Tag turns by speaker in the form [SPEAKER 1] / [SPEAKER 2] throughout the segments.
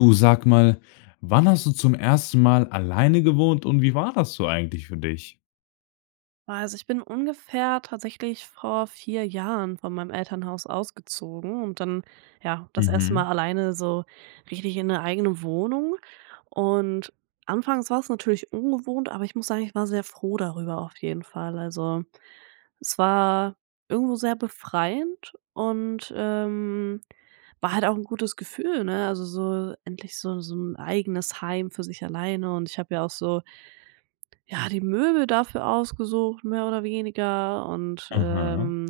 [SPEAKER 1] Du, sag mal, wann hast du zum 1. Mal alleine gewohnt und wie war das so eigentlich für dich?
[SPEAKER 2] Oh, also, ich bin ungefähr tatsächlich vor 4 Jahren von meinem Elternhaus ausgezogen und dann, ja, das 1.
[SPEAKER 1] Mhm.
[SPEAKER 2] Mal alleine so richtig in 'ne eigene Wohnung und anfangs war's natürlich ungewohnt, aber ich muss sagen, ich war sehr froh darüber, auf jeden Fall. Also, es war irgendwo sehr befreiend und, ähm, war halt auch 'n gutes Gefühl, ne, also so endlich so so 'n eigenes Heim für sich alleine und ich habe ja auch so ja, die Möbel dafür ausgesucht, mehr oder weniger, und,
[SPEAKER 1] Aha.
[SPEAKER 2] ähm,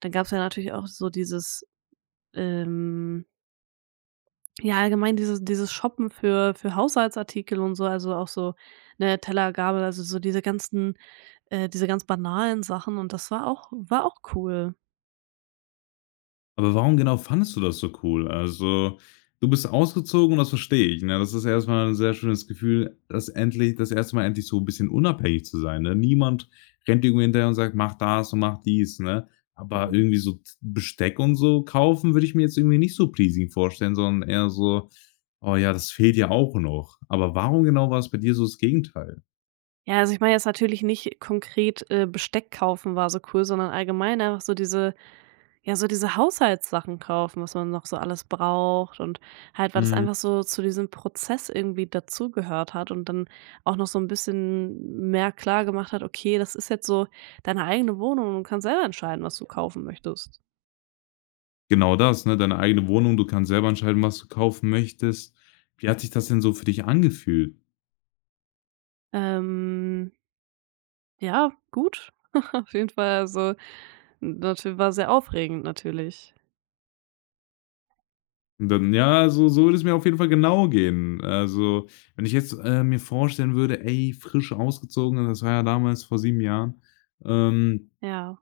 [SPEAKER 2] dann gab's ja natürlich auch so dieses, ähm ja, allgemein dieses dieses Shoppen für für Haushaltsartikel und so, also, auch so, ne, Teller, Gabel, also so diese ganzen äh, diese ganz banalen Sachen und das war auch war auch cool.
[SPEAKER 1] Aber warum genau fandest du das so cool? Also, du bist ausgezogen, das verstehe ich, ne, das ist erstmal 'n sehr schönes Gefühl, dass endlich das 1. Mal endlich so 'n bisschen unabhängig zu sein, ne? Niemand rennt dir irgendwie hinterher und sagt: „Mach das und mache dies“, ne, aber
[SPEAKER 2] Mhm.
[SPEAKER 1] irgendwie so Besteck und so kaufen würde ich mir jetzt irgendwie nicht so pleasing vorstellen, sondern eher so: „Oh ja, das fehlt ja auch noch.“ Aber warum genau war's bei dir so das Gegenteil?
[SPEAKER 2] Ja, also, ich meine jetzt natürlich nicht konkret, äh, Besteck kaufen war so cool, sondern allgemein auch so diese ja, so diese Haushaltssachen kaufen, was man noch so alles braucht und halt, weil das
[SPEAKER 1] Mhm.
[SPEAKER 2] einfach so zu diesem Prozess irgendwie dazugehört hat und dann auch noch so 'n bisschen mehr klar gemacht hat: „Okay, das ist jetzt so deine eigene Wohnung und du kannst selber entscheiden, was du kaufen möchtest.”
[SPEAKER 1] Genau, das, ne, deine eigene Wohnung. Du kannst selber entscheiden, was du kaufen möchtest. Wie hat sich das denn so für dich angefühlt?
[SPEAKER 2] Ähm ja, gut, auf jeden Fall, also, m [unintelligible] war sehr aufregend, natürlich.
[SPEAKER 1] Dann ja, so so würde es mir auf jeden Fall genau gehen, also, wenn ich jetzt, äh, mir vorstellen würde: „Ey, frisch ausgezogen”, und das war ja damals vor 7 Jahren, ähm
[SPEAKER 2] Ja.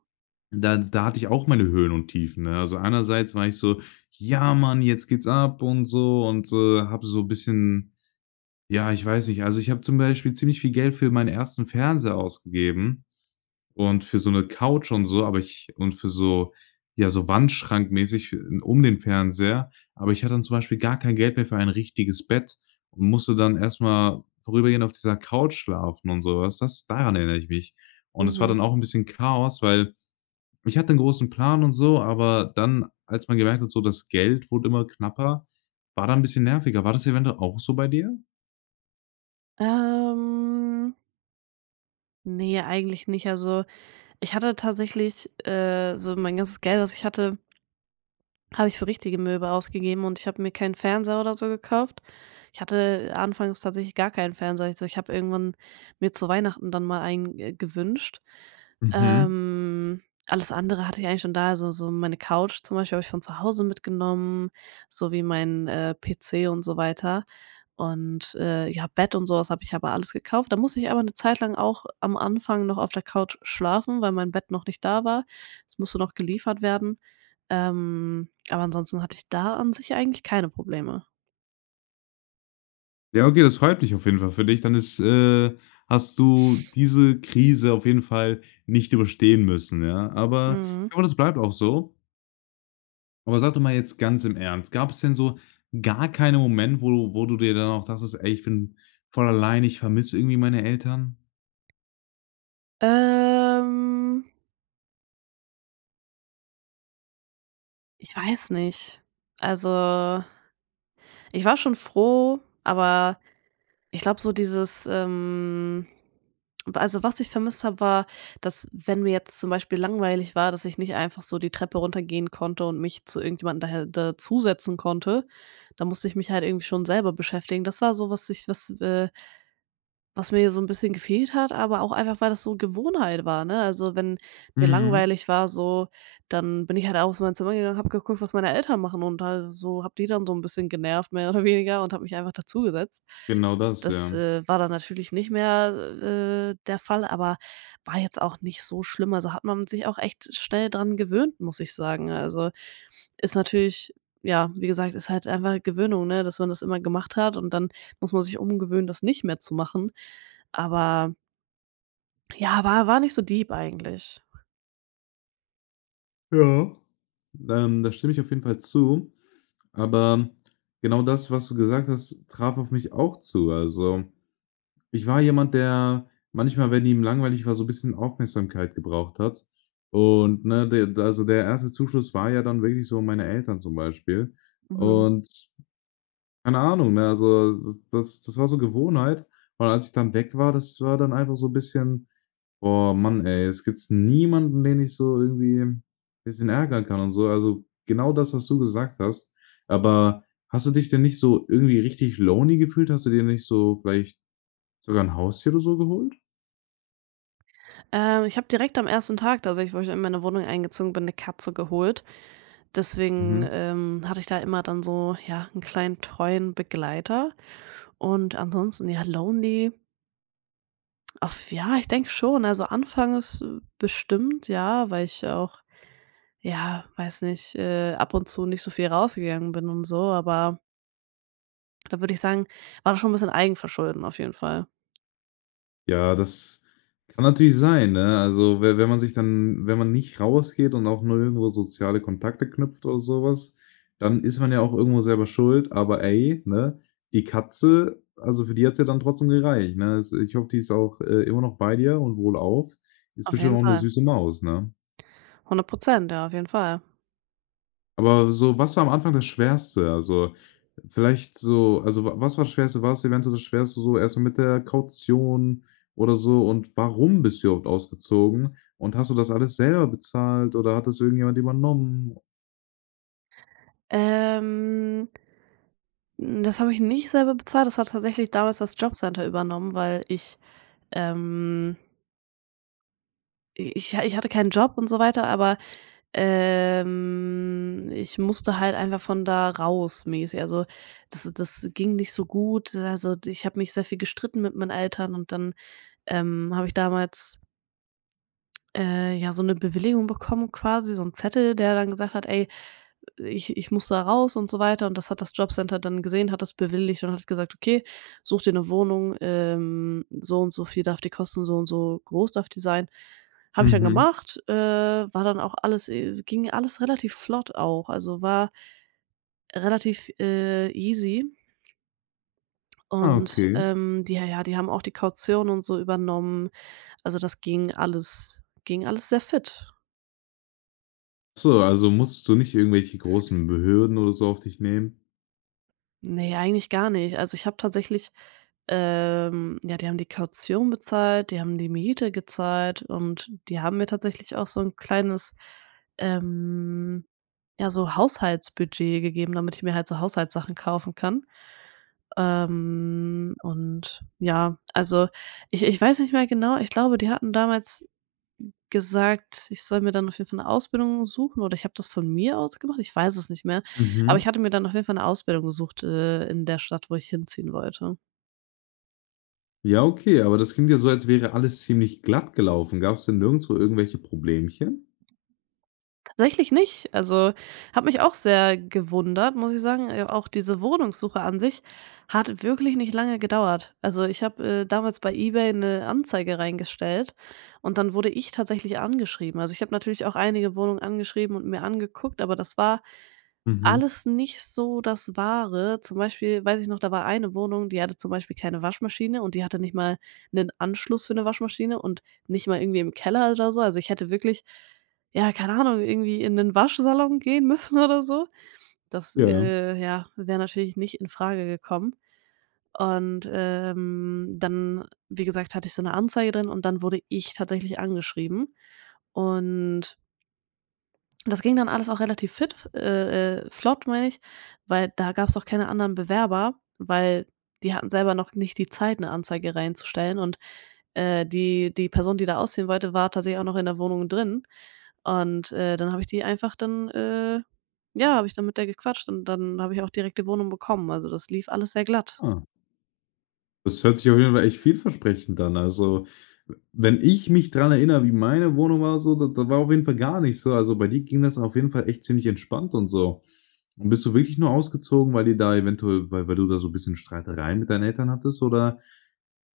[SPEAKER 1] da da hatte ich auch meine Höhen und Tiefen, ne? Also, einerseits war ich so: „Ja, Mann, jetzt geht's ab und so” und, äh, habe so bisschen ja, ich weiß nicht, also, ich habe zum Beispiel ziemlich viel Geld für meinen 1. Fernseher ausgegeben und für so 'ne Couch und so, aber ich und für so ja, so wandschrankmäßig, äh, um den Fernseher, aber ich hatte dann zum Beispiel gar kein Geld mehr für ein richtiges Bett und musste dann erstmal vorübergehend auf dieser Couch schlafen und sowas. Das daran erinnere ich mich und das war
[SPEAKER 2] Mhm.
[SPEAKER 1] dann auch 'n bisschen Chaos, weil ich hatte 'n großen Plan und so, aber dann, als man gemerkt hat, so, das Geld wurde immer knapper, war da 'n bisschen nerviger. War das eventuell auch so bei dir?
[SPEAKER 2] Ähm ne, eigentlich nicht. Also, ich hatte tatsächlich, äh so mein ganzes Geld, was ich hatte habe ich für richtige Möbel ausgegeben. Und ich habe mir keinen Fernseher oder so gekauft. Ich hatte anfangs tatsächlich gar keinen Fernseher. Also, ich habe irgendwann mir zu Weihnachten dann mal einen, äh, gewünscht.
[SPEAKER 1] Mhm.
[SPEAKER 2] Ähm, alles andere hatte ich eigentlich schon da. Also, so meine Couch zum Beispiel habe ich von zu Hause mitgenommen. So wie mein, äh, PC und so weiter und, äh, ja, Bett und sowas habe ich aber alles gekauft. Da musste ich aber 'ne Zeit lang auch am Anfang noch auf der Couch schlafen, weil mein Bett noch nicht da war. Das musste noch geliefert werden, ähm, aber ansonsten hatte ich da an sich eigentlich keine Probleme.
[SPEAKER 1] Ja, okay. Das freut mich auf jeden Fall für dich. Dann ist äh, hast du diese Krise auf jeden Fall nicht überstehen müssen, ja, aber
[SPEAKER 2] Mhm.
[SPEAKER 1] ich hoffe, das bleibt auch so. Aber sag doch mal jetzt ganz im Ernst gab es denn so gar keinen Moment, wo du, wo du dir dann auch dachtest: „Ey, ich bin voll allein, ich vermisse irgendwie meine Eltern?“
[SPEAKER 2] Ähm ich weiß nicht. Also, ich war schon froh, aber ich glaube so dieses, ähm also, was ich vermisst habe, war, dass, wenn mir jetzt zum Beispiel langweilig war, dass ich nicht einfach so die Treppe runtergehen konnte und mich zu irgendjemandem da da dazusetzen konnte. Da musste ich mich halt irgendwie schon selber beschäftigen. Das war so, was ich was, äh was mir so 'n bisschen gefehlt hat. Aber auch einfach, weil das so Gewohnheit war, ne, also, wenn mir
[SPEAKER 1] Mhm.
[SPEAKER 2] langweilig war, so, dann bin ich halt aus meinem Zimmer gegangen und habe geguckt, was meine Eltern machen. Und da so habe die dann so 'n bisschen genervt, mehr oder weniger und habe mich einfach dazugesetzt.
[SPEAKER 1] Genau das,
[SPEAKER 2] Das,
[SPEAKER 1] ja.
[SPEAKER 2] äh, war dann natürlich nicht mehr, äh, der Fall, aber war jetzt auch nicht so schlimm, also, hat man sich auch echt schnell dran gewöhnt, muss ich sagen. Also, ist natürlich ja, wie gesagt, ist halt einfach Gewöhnung, ne, dass man das immer gemacht hat. Und dann muss man sich umgewöhnen, das nicht mehr zu machen, aber ja, war war nicht so deep eigentlich.
[SPEAKER 1] Ja, ähm, da stimme ich auf jeden Fall zu. Aber genau das, was du gesagt hast, traf auf mich auch zu, also, ich war jemand, der manchmal, wenn ihm langweilig war, so bisschen Aufmerksamkeit gebraucht hat. Und, ne, de d also, der 1. Zuschuss war ja dann wirklich so meine Eltern zum Beispiel
[SPEAKER 2] Mhm.
[SPEAKER 1] und keine Ahnung, ne? Also, s das das war so Gewohnheit. Und als ich dann weg war, das war dann einfach so bisschen: „Oh Mann, ey, jetzt gibt's niemanden, den ich so irgendwie bisschen ärgern kann und so“, also, genau das, was du gesagt hast. Aber hast du dich denn nicht so irgendwie richtig lonely gefühlt? Hast du dir nicht so, vielleicht sogar 'n Haustier oder so geholt?
[SPEAKER 2] Ähm, ich habe direkt am 1. Tag da, so ich wo ich in meine Wohnung eingezogen bin, 'ne Katze geholt. Deswegen,
[SPEAKER 1] Mhm.
[SPEAKER 2] ähm, hatte ich da immer dann so ja, 'n kleinen treuen Begleiter und ansonsten, ja lonely? Auf ja, ich denke schon. Also, anfangs, äh, bestimmt, ja, weil ich ja auch ja, weiß nicht, äh, ab und zu nicht so viel rausgegangen bin und so, aber Da würde ich sagen, war das schon 'n bisschen Eigenverschulden auf jeden Fall.
[SPEAKER 1] Ja, das kann natürlich sein, ne? Also, we wenn man sich dann wenn man nicht rausgeht und auch 0 irgendwo soziale Kontakte knüpft oder sowas, dann ist man ja auch irgendwo selber schuld. Aber ey, ne, die Katze, also für die hat's ja dann trotzdem gereicht, ne? Also ich hoffe, die ist auch, äh, immer noch bei dir und wohlauf. Ist
[SPEAKER 2] Auf
[SPEAKER 1] bestimmt
[SPEAKER 2] jeden
[SPEAKER 1] auch 'ne
[SPEAKER 2] Fall.
[SPEAKER 1] süße Maus, ne?
[SPEAKER 2] 100%, ja, auf jeden Fall.
[SPEAKER 1] Aber so was war am Anfang das Schwerste? Also, vielleicht so also wa was war das Schwerste? War es eventuell das Schwerste so erstmal mit der Kaution oder so und warum bist du überhaupt ausgezogen und hast du das alles selber bezahlt oder hat das irgendjemand übernommen?
[SPEAKER 2] Ähm das habe ich nicht selber bezahlt. Das hat tatsächlich damals das Jobcenter übernommen, weil ich, ähm i ich ich hatte keinen Job und so weiter, aber, ähm, ich musste halt einfach von da raus, mäßig. Also das das ging nicht so gut, also, ich habe mich sehr viel gestritten mit meinen Eltern. Und dann, ähm, habe ich damals äh, ja, so 'ne Bewilligung bekommen. Quasi so 'n Zettel, der dann gesagt hat: „Ey, ich ich muss da raus“, und so weiter. Und das hat das Jobcenter dann gesehen. Hat das bewilligt und hat gesagt: „Okay, such dir 'ne Wohnung. Ähm, so und so viel darf die Kosten und so und so groß darf die sein.“ Habe ich dann
[SPEAKER 1] Mhm.
[SPEAKER 2] gemacht. Äh, war dann auch alles äh, ging alles relativ flott auch. Also war relativ, äh, easy
[SPEAKER 1] Ah,
[SPEAKER 2] Und,
[SPEAKER 1] okay.
[SPEAKER 2] ähm, die ja, die haben auch die Kaution und so übernommen. Also, das ging alles, ging alles sehr fit.
[SPEAKER 1] So, also, musstest du nicht irgendwelche großen Be Hürden oder so auf dich nehmen?
[SPEAKER 2] Ne, eigentlich gar nicht. Also, ich habe tatsächlich ähm ja, die haben die Kaution bezahlt, die haben die Miete gezahlt und die haben mir tatsächlich auch so 'n kleines, ähm ja, so Haushaltsbudget gegeben, damit ich mir halt so Haushaltssachen kaufen kann. Ähm, und ja also, ich ich weiß nicht mehr genau. Ich glaube, die hatten damals gesagt, ich soll mir dann auf jeden Fall 'ne Ausbildung suchen oder ich habe das von mir aus gemacht, ich weiß es nicht mehr. Aber ich
[SPEAKER 1] Mhm.
[SPEAKER 2] hatte mir dann auf jeden Fall 'ne Ausbildung gesucht, äh, in der Stadt, wo ich hinziehen wollte.
[SPEAKER 1] Ja, okay, aber das klingt ja so, als wäre alles ziemlich glatt gelaufen. Gab's denn nirgendswo irgendwelche Problemchen?
[SPEAKER 2] Tatsächlich nicht. Also, hat mich auch sehr gewundert, muss ich sagen. Äh, auch diese Wohnungssuche an sich hat wirklich nicht lange gedauert. Also, ich habe, äh, damals bei eBay 'ne Anzeige reingestellt und dann wurde ich tatsächlich angeschrieben. Also, ich habe natürlich auch einige Wohnungen angeschrieben und mir angeguckt, aber das war
[SPEAKER 1] Mhm.
[SPEAKER 2] alles nicht so das Wahre. Zum Beispiel weiß ich noch, da war eine Wohnung, die hatte zum Beispiel keine Waschmaschine. Und die hatte nicht mal 'nen Anschluss für 'ne Waschmaschine und nicht mal irgendwie im Keller oder so. Also, ich hätte wirklich ja, keine Ahnung, irgendwie in 'nen Waschsalon gehen müssen oder so. Das,
[SPEAKER 1] Ja.
[SPEAKER 2] äh, ja, wäre natürlich nicht in Frage gekommen. Und, ähm, dann, wie gesagt, hatte ich so 'ne Anzeige drin. Und dann wurde ich tatsächlich angeschrieben und das ging dann alles auch relativ fit äh äh, flott, meine ich, weil da gab's auch keine anderen Bewerber, weil die hatten selber noch nicht die Zeit, 'ne Anzeige reinzustellen. Und, äh, die die Person, die da ausziehen wollte, war tatsächlich auch noch in der Wohnung drin. Und, äh, dann habe ich die einfach dann äh, ja, habe ich dann mit der gequatscht und dann habe ich auch direkt die Wohnung bekommen, also, das lief alles sehr glatt.
[SPEAKER 1] Ah. Das hört sich auf jeden Fall echt vielversprechend an. Also, wenn ich mich daran erinnere, wie meine Wohnung war so, da da war auf jeden Fall gar nicht so, also, bei dir ging das auf jeden Fall echt ziemlich entspannt und so. Und bist du wirklich nur ausgezogen, weil die da eventuell weil weil du da so 'n bisschen Streitereien mit deinen Eltern hattest, oder?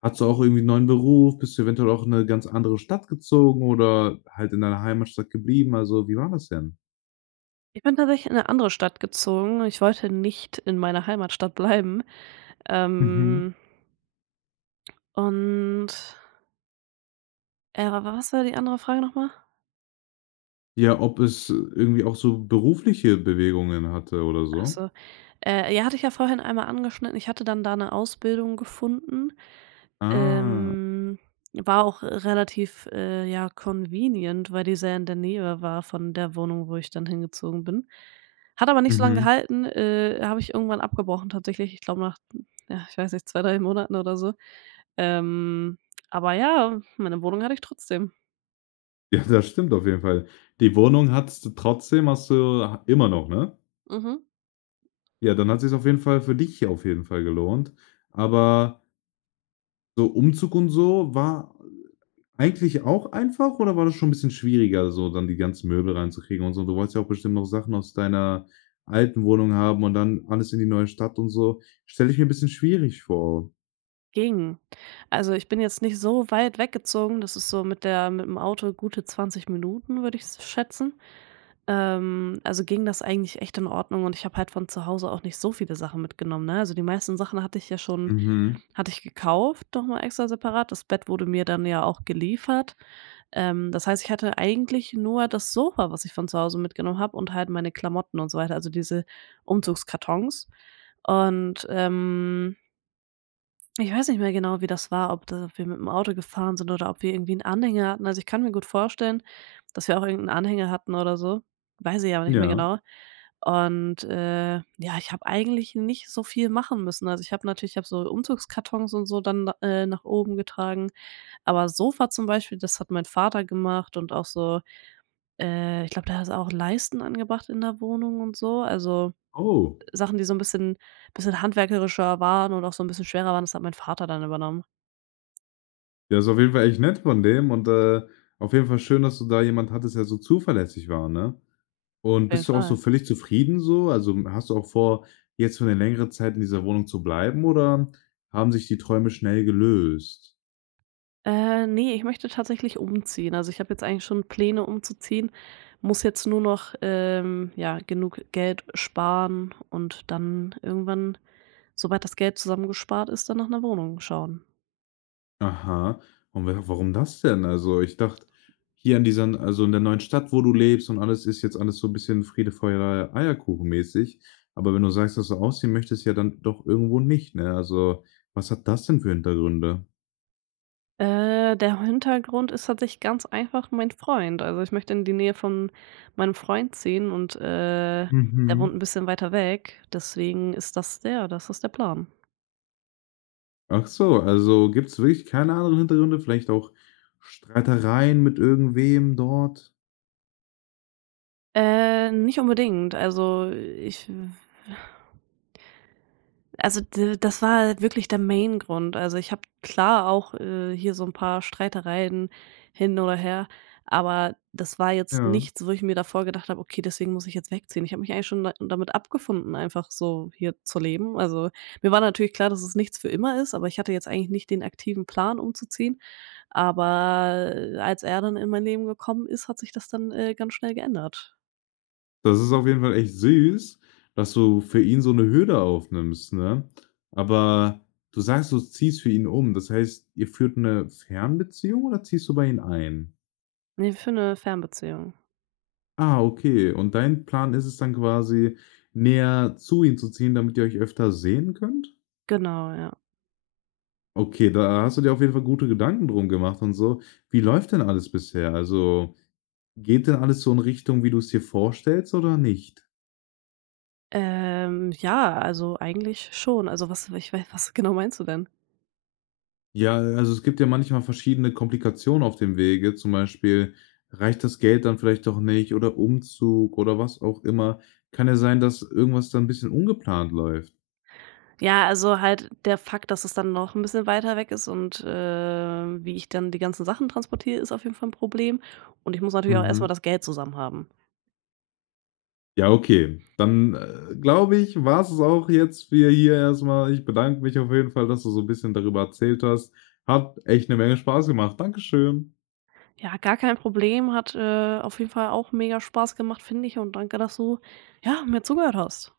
[SPEAKER 1] Hattest du auch irgendwie 'n neuen Beruf? Bist du eventuell auch in 'ne ganz andere Stadt gezogen oder halt in deiner Heimatstadt geblieben? Also, wie war das denn?
[SPEAKER 2] Ich bin tatsächlich in 'ne andere Stadt gezogen. Ich wollte nicht in meiner Heimatstadt bleiben.
[SPEAKER 1] Mhm.
[SPEAKER 2] Ähm und äh, wa was war die andere Frage nochmal?
[SPEAKER 1] Ja, ob es, äh, irgendwie auch so berufliche Bewegungen hatte oder
[SPEAKER 2] Ach
[SPEAKER 1] so?
[SPEAKER 2] so. Äh, ja, hatte ich ja vorhin einmal angeschnitten. Ich hatte dann da 'ne Ausbildung gefunden,
[SPEAKER 1] Ah.
[SPEAKER 2] ähm war auch relativ, äh, ja, convenient, weil die sehr in der Nähe war von der Wohnung, wo ich dann hingezogen bin. Hat aber nicht so lange
[SPEAKER 1] Mhm.
[SPEAKER 2] gehalten, äh, habe ich irgendwann abgebrochen, tatsächlich. Ich glaube nach hm, ach, ich weiß nicht, 2, 3 Monaten oder so. Ähm, aber ja, meine Wohnung hatte ich trotzdem.
[SPEAKER 1] Ja, das stimmt auf jeden Fall. Die Wohnung hattest du trotzdem, hast du ha immer noch, ne?
[SPEAKER 2] Mhm.
[SPEAKER 1] Ja, dann hat sich's auf jeden Fall für dich ja auf jeden Fall gelohnt, aber so Umzug und so war, äh, eigentlich auch einfach, oder war das schon bisschen schwieriger, so, dann die ganzen Möbel reinzukriegen und so? Du wolltest ja auch bestimmt noch Sachen aus deiner alten Wohnung haben und dann alles in die neue Stadt und so, stelle ich mir bisschen schwierig vor.
[SPEAKER 2] Ging. Also, ich bin jetzt nicht so weit weggezogen. Das ist so mit der mit’m Auto gute 20 Minuten, würde ich s schätzen. Ähm, also, ging das eigentlich echt in Ordnung. Und ich habe halt von zu Hause auch nicht so viele Sachen mitgenommen, ne? Also, die meisten Sachen hatte ich ja schon
[SPEAKER 1] Mhm.
[SPEAKER 2] hatte ich gekauft, doch noch extra separat. Das Bett wurde mir dann ja auch geliefert. Ähm, das heißt, ich hatte eigentlich nur das Sofa, was ich von zu Hause mitgenommen habe. Und halt meine Klamotten und so weiter. Also, diese Umzugskartons und, ähm ich weiß nicht mehr genau, wie das war. Ob da wir mit’m Auto gefahren sind oder ob wir irgendwie 'n Anhänger hatten. Also, ich kann mir gut vorstellen, dass wir auch irgend 'n Anhänger hatten oder so, weiß ich aber nicht mehr
[SPEAKER 1] Ja.
[SPEAKER 2] genau. Und, äh, ja, ich habe eigentlich nicht so viel machen müssen. Also, ich habe natürlich ich habe so Umzugskartons und so dann da äh, nach oben getragen. Aber Sofa zum Beispiel, das hat mein Vater gemacht. Und auch so, äh ich glaube, der hat auch Leisten angebracht in der Wohnung und so, also
[SPEAKER 1] Oh.
[SPEAKER 2] Sachen, die so 'n bisschen bisschen handwerklicher waren und auch so 'n bisschen schwerer waren. Das hat mein Vater dann übernommen.
[SPEAKER 1] Ja, ist auf jeden Fall echt nett von dem. Und, äh, auf jeden Fall schön, dass du da jemanden hattest, der so zuverlässig war, ne? Und
[SPEAKER 2] Auf jeden
[SPEAKER 1] bist du auch so
[SPEAKER 2] Fall.
[SPEAKER 1] völlig zufrieden so? Also, hast du auch vor, jetzt für 'ne längere Zeit in dieser Wohnung zu bleiben? Oder haben sich die Träume schnell gelöst?
[SPEAKER 2] Äh, ne, ich möchte tatsächlich umziehen. Also, ich habe jetzt eigentlich schon Pläne umzuziehen. Muss jetzt nur noch, ähm ja, genug Geld sparen. Und dann irgendwann, sobald das Geld zusammengespart ist, dann nach 'ner Wohnung schauen.
[SPEAKER 1] Aha. Und wa warum das denn? Also, ich dachte, hier in diesen also in der neuen Stadt, wo du lebst und alles, ist jetzt alles so 'n bisschen Friede, Freude, Eierkuchen mäßig, aber wenn du sagst, dass du ausziehen möchtest ja dann doch irgendwo nicht, ne? Also, was hat das denn für Hintergründe?
[SPEAKER 2] Äh, der Hintergrund ist tatsächlich ganz einfach mein Freund. Also, ich möchte in die Nähe von meinem Freund ziehen. Und, äh, der wohnt
[SPEAKER 1] Mhm.
[SPEAKER 2] 'n bisschen weiter weg. Deswegen ist das ja, das ist der Plan.
[SPEAKER 1] Ach so, also, gibt's wirklich keine anderen Hintergründe, vielleicht auch Streitereien mit irgendwem dort?
[SPEAKER 2] Äh, nicht unbedingt. Also, ich Also, d das war wirklich der Main Grund. Also, ich habe klar auch, äh, hier so 'n paar Streitereien hin oder her. Aber das war jetzt
[SPEAKER 1] Ja.
[SPEAKER 2] nichts, wo ich mir davor gedacht habe: „Okay, deswegen muss ich jetzt wegziehen.“ Ich habe mich eigentlich schon da damit abgefunden, einfach so hier zu leben. Also, mir war natürlich klar, dass es nichts für immer ist. Aber ich hatte jetzt eigentlich nicht den aktiven Plan umzuziehen, aber, äh, als er dann in mein Leben gekommen ist, hat sich das dann, äh, ganz schnell geändert.
[SPEAKER 1] Das ist auf jeden Fall echt süß, dass du für ihn so 'ne Hürde aufnimmst, ne? Aber, du sagst, du ziehst für ihn um. Das heißt, ihr führt 'ne Fernbeziehung oder ziehst du bei ihm ein?
[SPEAKER 2] Ne, wir führen 'ne Fernbeziehung.
[SPEAKER 1] Ah, okay, und dein Plan ist es dann quasi, näher zu ihm zu ziehen, damit ihr euch öfter sehen könnt?
[SPEAKER 2] Genau, ja.
[SPEAKER 1] Okay, da hast du dir auf jeden Fall gute Gedanken drum gemacht und so. Wie läuft denn alles bisher? Also, geht da alles so in Richtung, wie du’s dir vorstellst oder nicht?
[SPEAKER 2] Ähm, ja, also, eigentlich schon. Also, was ich wei was genau meinst du denn?
[SPEAKER 1] Ja, äh, also, es gibt ja manchmal verschiedene Komplikationen auf dem Wege, zum Beispiel, reicht das Geld dann vielleicht doch nicht, oder Umzug, oder was auch immer. Kann ja sein, dass irgendwas dann 'n bisschen ungeplant läuft.
[SPEAKER 2] Ja, also halt der Fakt, dass es dann noch 'n bisschen weiter weg ist. Und, äh, wie ich dann die ganzen Sachen transportiere, ist auf jeden Fall 'n Problem. Und ich muss natürlich auch erst mal
[SPEAKER 1] Mhm.
[SPEAKER 2] das Geld zusammen haben.
[SPEAKER 1] Ja, okay. Dann, äh, glaube ich, war 's es auch jetzt für hier erstmal. Ich bedanke mich auf jeden Fall, dass du so 'n bisschen darüber erzählt hast. Hat echt 'ne Menge Spaß gemacht. Dankeschön.
[SPEAKER 2] Ja, gar kein Problem, hat, äh, auf jeden Fall auch Mega-Spaß gemacht, finde ich. Und danke, dass du, ja, mir zugehört hast.